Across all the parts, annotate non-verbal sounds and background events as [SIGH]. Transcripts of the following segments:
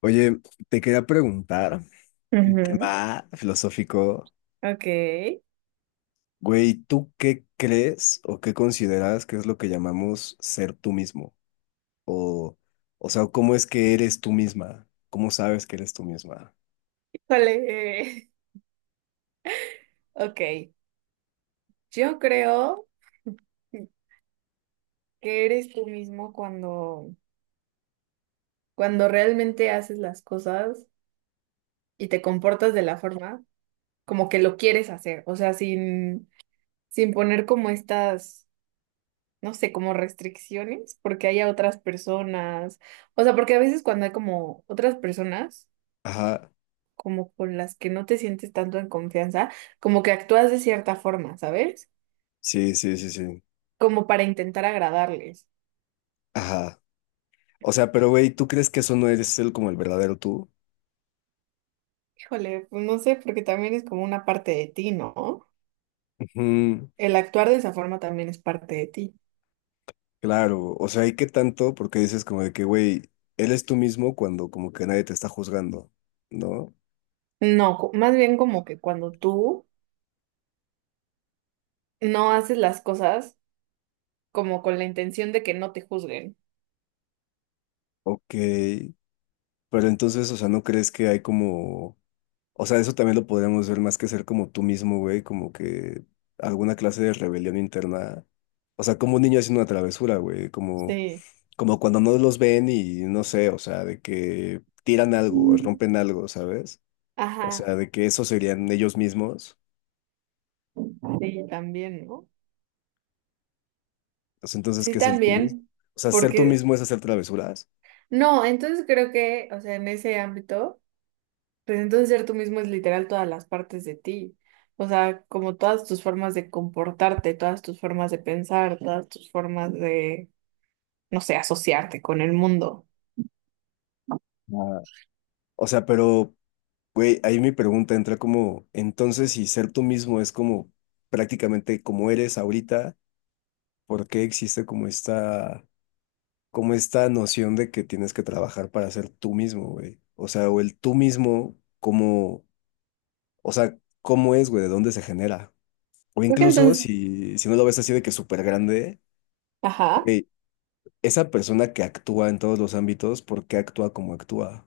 Oye, te quería preguntar un Ujú, tema filosófico. ok, Güey, ¿tú qué crees o qué consideras que es lo que llamamos ser tú mismo? O, o sea, ¿cómo es que eres tú misma? ¿Cómo sabes que eres tú misma? vale. [LAUGHS] Ok, yo creo que eres tú mismo cuando realmente haces las cosas y te comportas de la forma como que lo quieres hacer, o sea, sin poner como estas, no sé, como restricciones, porque haya otras personas. O sea, porque a veces cuando hay como otras personas, Ajá, como con las que no te sientes tanto en confianza, como que actúas de cierta forma, ¿sabes? sí, sí, sí, sí. Como para intentar agradarles. Ajá. O sea, pero güey, ¿tú crees que eso no eres el como el verdadero tú? Híjole, pues no sé, porque también es como una parte de ti, ¿no? Ujú. El actuar de esa forma también es parte de ti. Claro, o sea, ¿y qué tanto? Porque dices como de que, güey, eres tú mismo cuando como que nadie te está juzgando, ¿no? No, más bien como que cuando tú no haces las cosas como con la intención de que no te juzguen. Ok. Pero entonces, o sea, ¿no crees que hay como, o sea, eso también lo podríamos ver más que ser como tú mismo, güey, como que alguna clase de rebelión interna, o sea, como un niño haciendo una travesura, güey, como, Sí, como cuando no los ven y no sé, o sea, de que tiran algo, o mm, rompen algo, ¿sabes? O ajá, sea, de que eso serían ellos mismos. sí, también, ¿no? O sea, entonces, Sí, ¿qué es el tú mismo? también, O sea, ser tú porque mismo es hacer travesuras. no, entonces creo que, o sea, en ese ámbito, pues entonces ser tú mismo es literal todas las partes de ti. O sea, como todas tus formas de comportarte, todas tus formas de pensar, todas tus formas de, no sé, asociarte con el mundo. Ah, o sea, pero güey, ahí mi pregunta entra como, entonces si ser tú mismo es como prácticamente como eres ahorita, ¿por qué existe como esta noción de que tienes que trabajar para ser tú mismo, güey? O sea, o el tú mismo, como, o sea, ¿cómo es, güey? ¿De dónde se genera? O Creo que incluso entonces, si no lo ves así de que súper grande, ajá. güey, esa persona que actúa en todos los ámbitos, ¿por qué actúa como actúa?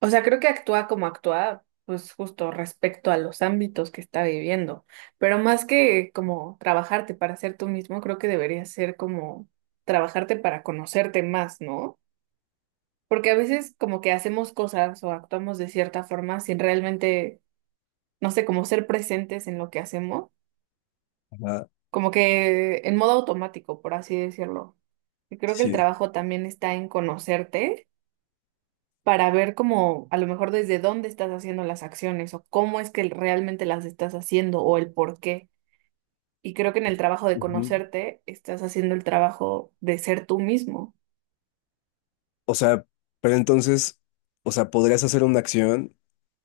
O sea, creo que actúa como actúa, pues justo respecto a los ámbitos que está viviendo. Pero más que como trabajarte para ser tú mismo, creo que debería ser como trabajarte para conocerte más, ¿no? Porque a veces como que hacemos cosas o actuamos de cierta forma sin realmente, no sé, como ser presentes en lo que hacemos, Ajá, como que en modo automático, por así decirlo. Y creo que el sí. trabajo también está en conocerte, para ver cómo, a lo mejor desde dónde estás haciendo las acciones o cómo es que realmente las estás haciendo o el por qué. Y creo que en el trabajo de Ujú. conocerte estás haciendo el trabajo de ser tú mismo. O sea, pero entonces, o sea, podrías hacer una acción.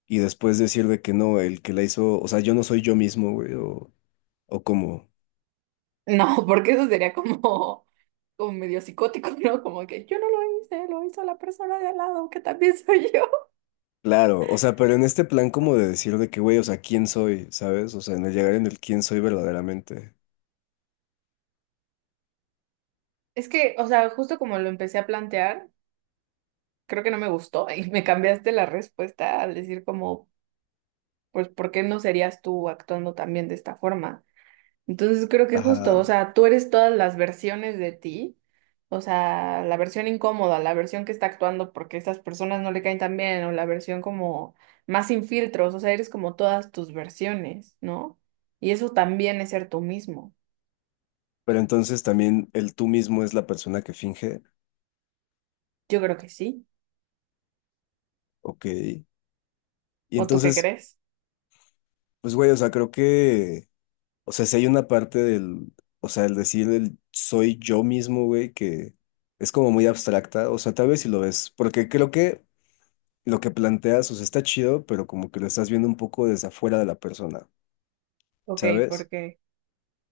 Y después decir de que no, el que la hizo, o sea, yo no soy yo mismo, güey, o como, No, [LAUGHS] porque eso sería como, medio psicótico, [LAUGHS] ¿no? Como que yo no lo hice, lo hizo la persona de al lado, que también soy yo. claro, o sea, pero en este plan como de decir de que, güey, o sea, ¿quién soy? ¿Sabes? O sea, en el llegar en el quién soy verdaderamente. Es que, o sea, justo como lo empecé a plantear, creo que no me gustó y me cambiaste la respuesta al decir como, pues, ¿por qué no serías tú actuando también de esta forma? Entonces creo que justo, o Ajá. sea, tú eres todas las versiones de ti, o sea, la versión incómoda, la versión que está actuando porque estas personas no le caen tan bien, o la versión como más sin filtros. O sea, eres como todas tus versiones, ¿no? Y eso también es ser tú mismo. Pero entonces también el tú mismo es la persona que finge, Yo creo que sí. ok. Y ¿O tú qué entonces, crees? pues, güey, o sea, creo que, o sea, si hay una parte del, o sea, el decir el soy yo mismo, güey, que es como muy abstracta, o sea, tal vez si lo ves, porque creo que... lo que planteas, o sea, está chido, pero como que lo estás viendo un poco desde afuera de la persona, Ok, ¿sabes? porque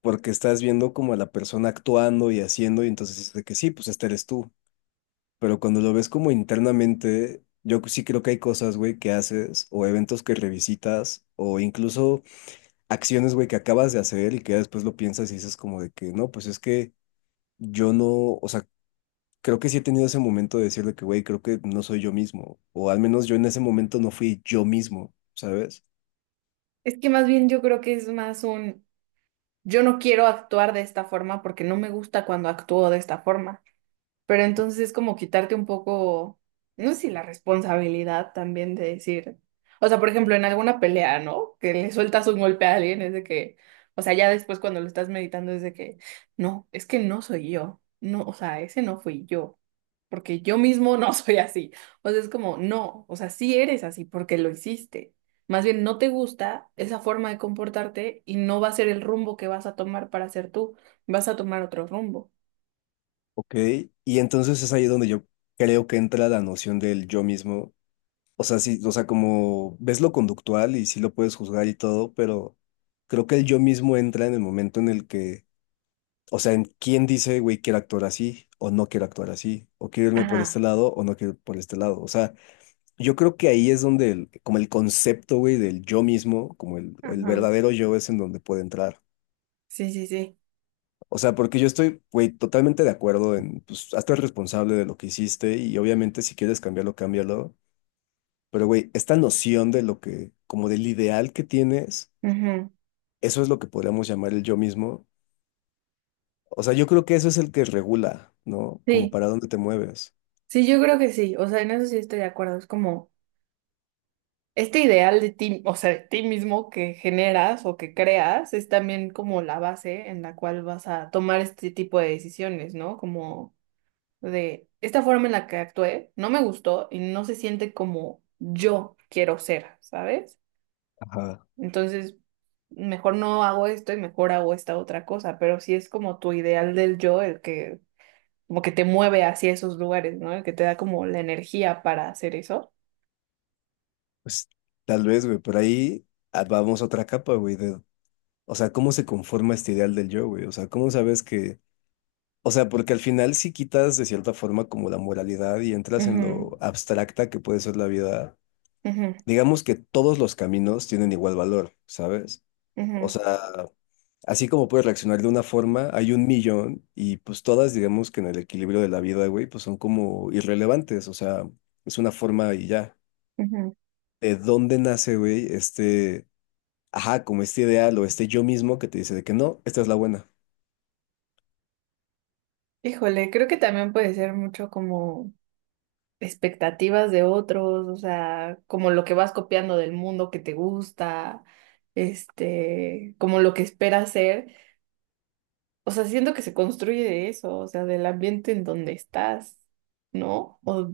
Porque estás viendo como a la persona actuando y haciendo, y entonces es de que sí, pues este eres tú. Pero cuando lo ves como internamente, yo sí creo que hay cosas, güey, que haces, o eventos que revisitas, o incluso acciones, güey, que acabas de hacer y que ya después lo piensas y dices como de que no, pues es que yo no, o sea, creo que sí he tenido ese momento de decir de que, güey, creo que no soy yo mismo, o al menos yo en ese momento no fui yo mismo, ¿sabes? es que más bien yo creo que es más un... Yo no quiero actuar de esta forma porque no me gusta cuando actúo de esta forma. Pero entonces es como quitarte un poco, no sé, si la responsabilidad también de decir, o sea, por ejemplo, en alguna pelea, ¿no? Que le sueltas un golpe a alguien, es de que, o sea, ya después cuando lo estás meditando es de que no, es que no soy yo, no, o sea, ese no fui yo, porque yo mismo no [LAUGHS] soy así. O sea, es como, no, o sea, sí eres así porque lo hiciste. Más bien, no te gusta esa forma de comportarte y no va a ser el rumbo que vas a tomar para ser tú, vas a tomar otro rumbo. Ok, y entonces es ahí donde yo creo que entra la noción del yo mismo. O sea, sí, o sea, como ves lo conductual y sí lo puedes juzgar y todo, pero creo que el yo mismo entra en el momento en el que, o sea, en quién dice, güey, quiero actuar así o no quiero actuar así, o quiero irme por este Ajá, lado o no quiero ir por este lado. O sea, yo creo que ahí es donde como el concepto, güey, del yo mismo, como el ajá. verdadero yo es en donde puede entrar. Sí, sí, sí. O sea, porque yo estoy, güey, totalmente de acuerdo en, pues, hazte responsable de lo que hiciste y obviamente si quieres cambiarlo, cámbialo. Pero, güey, esta noción de lo que, como del ideal que tienes, Ujú. eso es lo que podríamos llamar el yo mismo. O sea, yo creo que eso es el que regula, ¿no? Como Sí, para dónde te mueves. sí, yo creo que sí. O sea, en eso sí estoy de acuerdo. Es como este ideal de ti, o sea, de ti mismo, que generas o que creas, es también como la base en la cual vas a tomar este tipo de decisiones, ¿no? Como, de esta forma en la que actué, no me gustó y no se siente como yo quiero ser, ¿sabes? Ajá. Entonces, mejor no hago esto y mejor hago esta otra cosa, pero sí es como tu ideal del yo el que como que te mueve hacia esos lugares, ¿no? Que te da como la energía para hacer eso. Pues tal vez, güey, pero ahí ah, vamos a otra capa, güey, de, o sea, ¿cómo se conforma este ideal del yo, güey? O sea, ¿cómo sabes que o sea, porque al final sí quitas de cierta forma como la moralidad y entras en Ujú, lo abstracta que puede ser la vida. ujú, Digamos que todos los caminos tienen igual valor, ¿sabes? O ujú, sea, así como puedes reaccionar de una forma, hay un millón y pues todas, digamos que en el equilibrio de la vida, güey, pues son como irrelevantes, o sea, es una forma y ya. ujú. ¿De dónde nace, güey, este, ajá, como este ideal o este yo mismo que te dice de que no, esta es la buena? Híjole, creo que también puede ser mucho como expectativas de otros, o sea, como lo que vas copiando del mundo que te gusta, como lo que esperas ser. O sea, siento que se construye de eso, o sea, del ambiente en donde estás, ¿no? O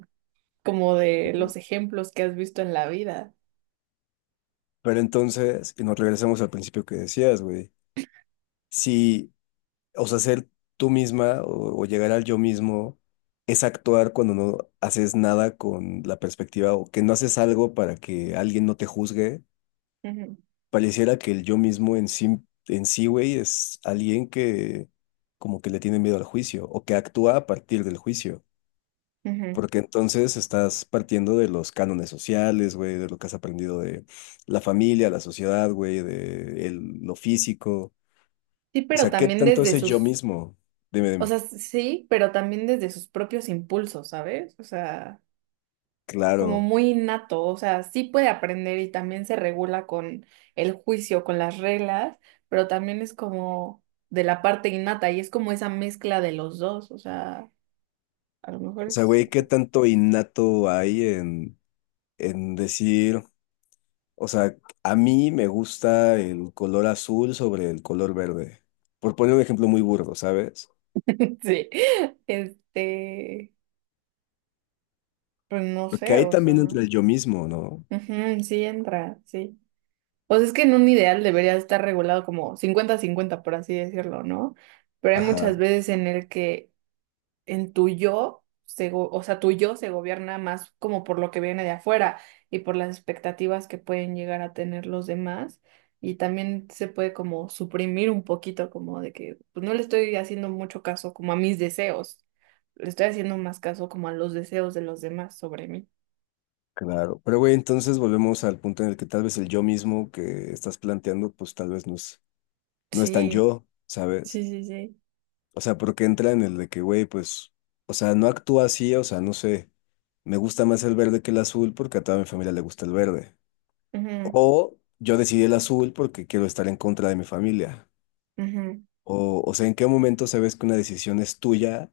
como de los ejemplos que has visto en la vida. Pero entonces, y nos regresamos al principio que decías, güey. Si o sea, ser tú misma o llegar al yo mismo es actuar cuando no haces nada con la perspectiva o que no haces algo para que alguien no te juzgue. Ujú, Pareciera que el yo mismo en sí, güey, es alguien que como que le tiene miedo al juicio o que actúa a partir del juicio. ujú. Porque entonces estás partiendo de los cánones sociales, güey, de lo que has aprendido de la familia, la sociedad, güey, de lo físico. Sí, O pero sea, ¿qué también tanto es desde el yo sus mismo? Dime, o dime. sea, sí, pero también desde sus propios impulsos, ¿sabes? O sea, como Claro. muy innato, o sea, sí puede aprender y también se regula con el juicio, con las reglas, pero también es como de la parte innata y es como esa mezcla de los dos, o sea, a lo mejor O sea, es... güey, ¿qué [LAUGHS] tanto innato hay en decir, o sea, a mí me gusta el color azul sobre el color verde? Por poner un ejemplo muy burdo, ¿sabes? Sí, este, pues no Porque sé, ahí o sea, también entra el yo mismo, ¿no? ujú, sí entra, sí. O sea, es que en un ideal debería estar regulado como 50-50, por así decirlo, ¿no? Pero hay Ajá, muchas veces en el que en tu yo, o sea, tu yo se gobierna más como por lo que viene de afuera y por las expectativas que pueden llegar a tener los demás. Y también se puede como suprimir un poquito, como de que pues, no le estoy haciendo mucho caso como a mis deseos, le estoy haciendo más caso como a los deseos de los demás sobre mí. claro. Pero, güey, entonces volvemos al punto en el que tal vez el yo mismo que estás planteando, pues tal vez no es, no es tan Sí, yo, ¿sabes? sí, sí, sí. O sea, porque entra en el de que, güey, pues, o sea, no actúa así, o sea, no sé, me gusta más el verde que el azul porque a toda mi familia le gusta el verde. Ujú, O yo decidí el azul porque quiero estar en contra de mi familia. ujú. O sea, ¿en qué momento sabes que una decisión es tuya?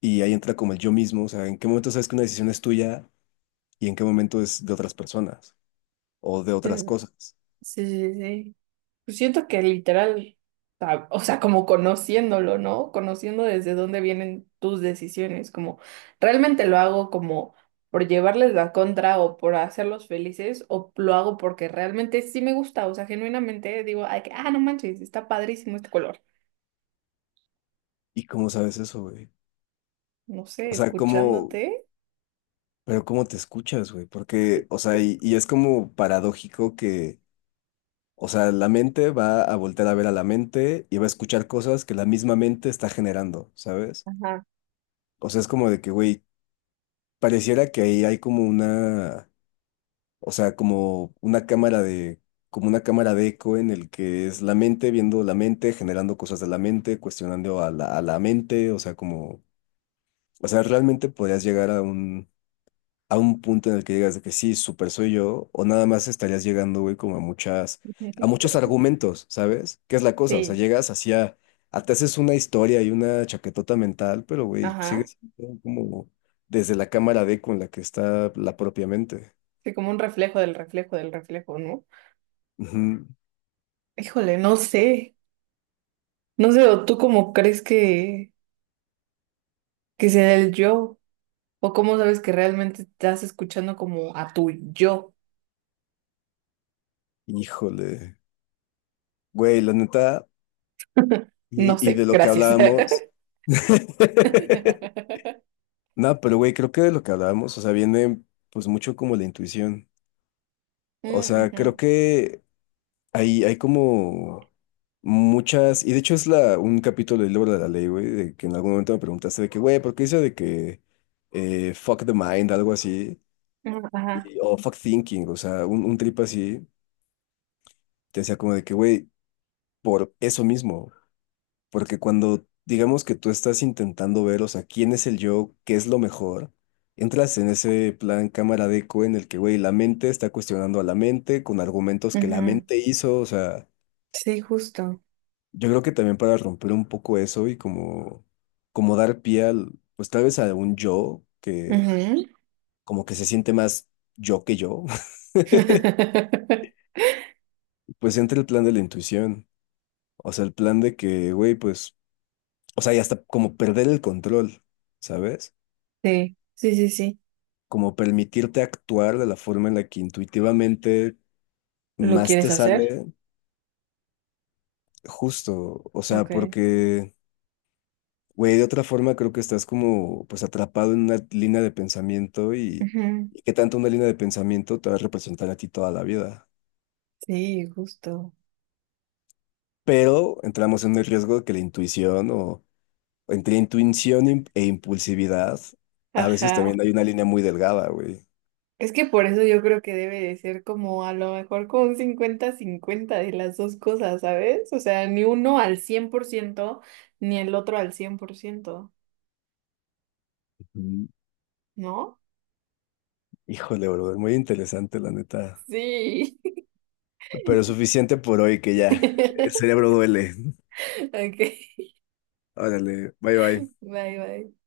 Y ahí entra como el yo mismo. O sea, ¿en qué momento sabes que una decisión es tuya y en qué momento es de otras personas o de otras Sí, cosas? sí, sí, sí. Pues siento que literal, o sea, como conociéndolo, ¿no? Conociendo desde dónde vienen tus decisiones, como, realmente lo hago como por llevarles la contra o por hacerlos felices, o lo hago porque realmente sí me gusta, o sea, genuinamente digo, ay, que, ah, no manches, está padrísimo este color. ¿Y cómo sabes eso, güey? No sé, O sea, ¿cómo, escuchándote. pero cómo te escuchas, güey? Porque, o sea, y es como paradójico que, o sea, la mente va a voltear a ver a la mente y va a escuchar cosas que la misma mente está generando, ¿sabes? Ajá. O sea, es como de que, güey, pareciera que ahí hay como una, o sea, como una cámara de, como una cámara de eco en el que es la mente viendo la mente, generando cosas de la mente, cuestionando a la mente, o sea, como, o sea, realmente podrías llegar a un punto en el que digas de que sí, súper soy yo, o nada más estarías llegando, güey, como a muchas, a muchos [LAUGHS] argumentos, ¿sabes? ¿Qué es la cosa? O sea, Sí, llegas hacia, a, te haces una historia y una chaquetota mental, pero, güey, ajá. sigues siendo como desde la cámara D con la que está la propia mente. Sí, como un reflejo del reflejo del reflejo, ¿no? Ujú. Híjole, no sé. No sé, ¿o tú cómo crees que sea el yo? ¿O cómo sabes que realmente estás escuchando como a tu yo? Híjole. Güey, la neta, [LAUGHS] No y de sé, lo que gracias. hablábamos. [LAUGHS] [LAUGHS] No, pero güey, creo que de lo que hablábamos, o sea, viene pues mucho como la intuición. O Mm, sea, creo ujú. que hay como muchas, y de hecho es la, un capítulo del libro de la ley, güey, de que en algún momento me preguntaste de que, güey, ¿por qué dice de que fuck the mind, algo así? Mm, ajá, O fuck thinking, o sea, un trip así, te decía como de que, güey, por eso mismo, porque cuando digamos que tú estás intentando ver, o sea, quién es el yo, qué es lo mejor, entras en ese plan cámara de eco en el que, güey, la mente está cuestionando a la mente con argumentos que la ujú. mente hizo, o sea... Sí, justo. Yo creo que también para romper un poco eso y como, como dar pie al, pues tal vez a un yo que Ujú. como que se siente más yo que yo, [LAUGHS] [LAUGHS] pues entra el plan de la intuición, o sea, el plan de que, güey, pues, o sea, y hasta como perder el control, ¿sabes? Sí, sí, sí, sí. Como permitirte actuar de la forma en la que intuitivamente ¿Lo más te quieres hacer? sale justo, o sea, Ok. porque... Güey, de otra forma creo que estás como pues atrapado en una línea de pensamiento Ujú. y qué tanto una línea de pensamiento te va a representar a ti toda la vida. Sí, justo. Pero entramos en el riesgo de que la intuición o entre intuición e impulsividad, a veces Ajá. también hay una línea muy delgada, güey. Es que por eso yo creo que debe de ser como a lo mejor como un 50-50 de las dos cosas, ¿sabes? O sea, ni uno al 100% ni el otro al 100%. Ujú. ¿No? Híjole, brother, muy interesante la neta. Sí. Pero suficiente por hoy que ya el [LAUGHS] cerebro duele. Ok, Órale, bye bye. bye, bye.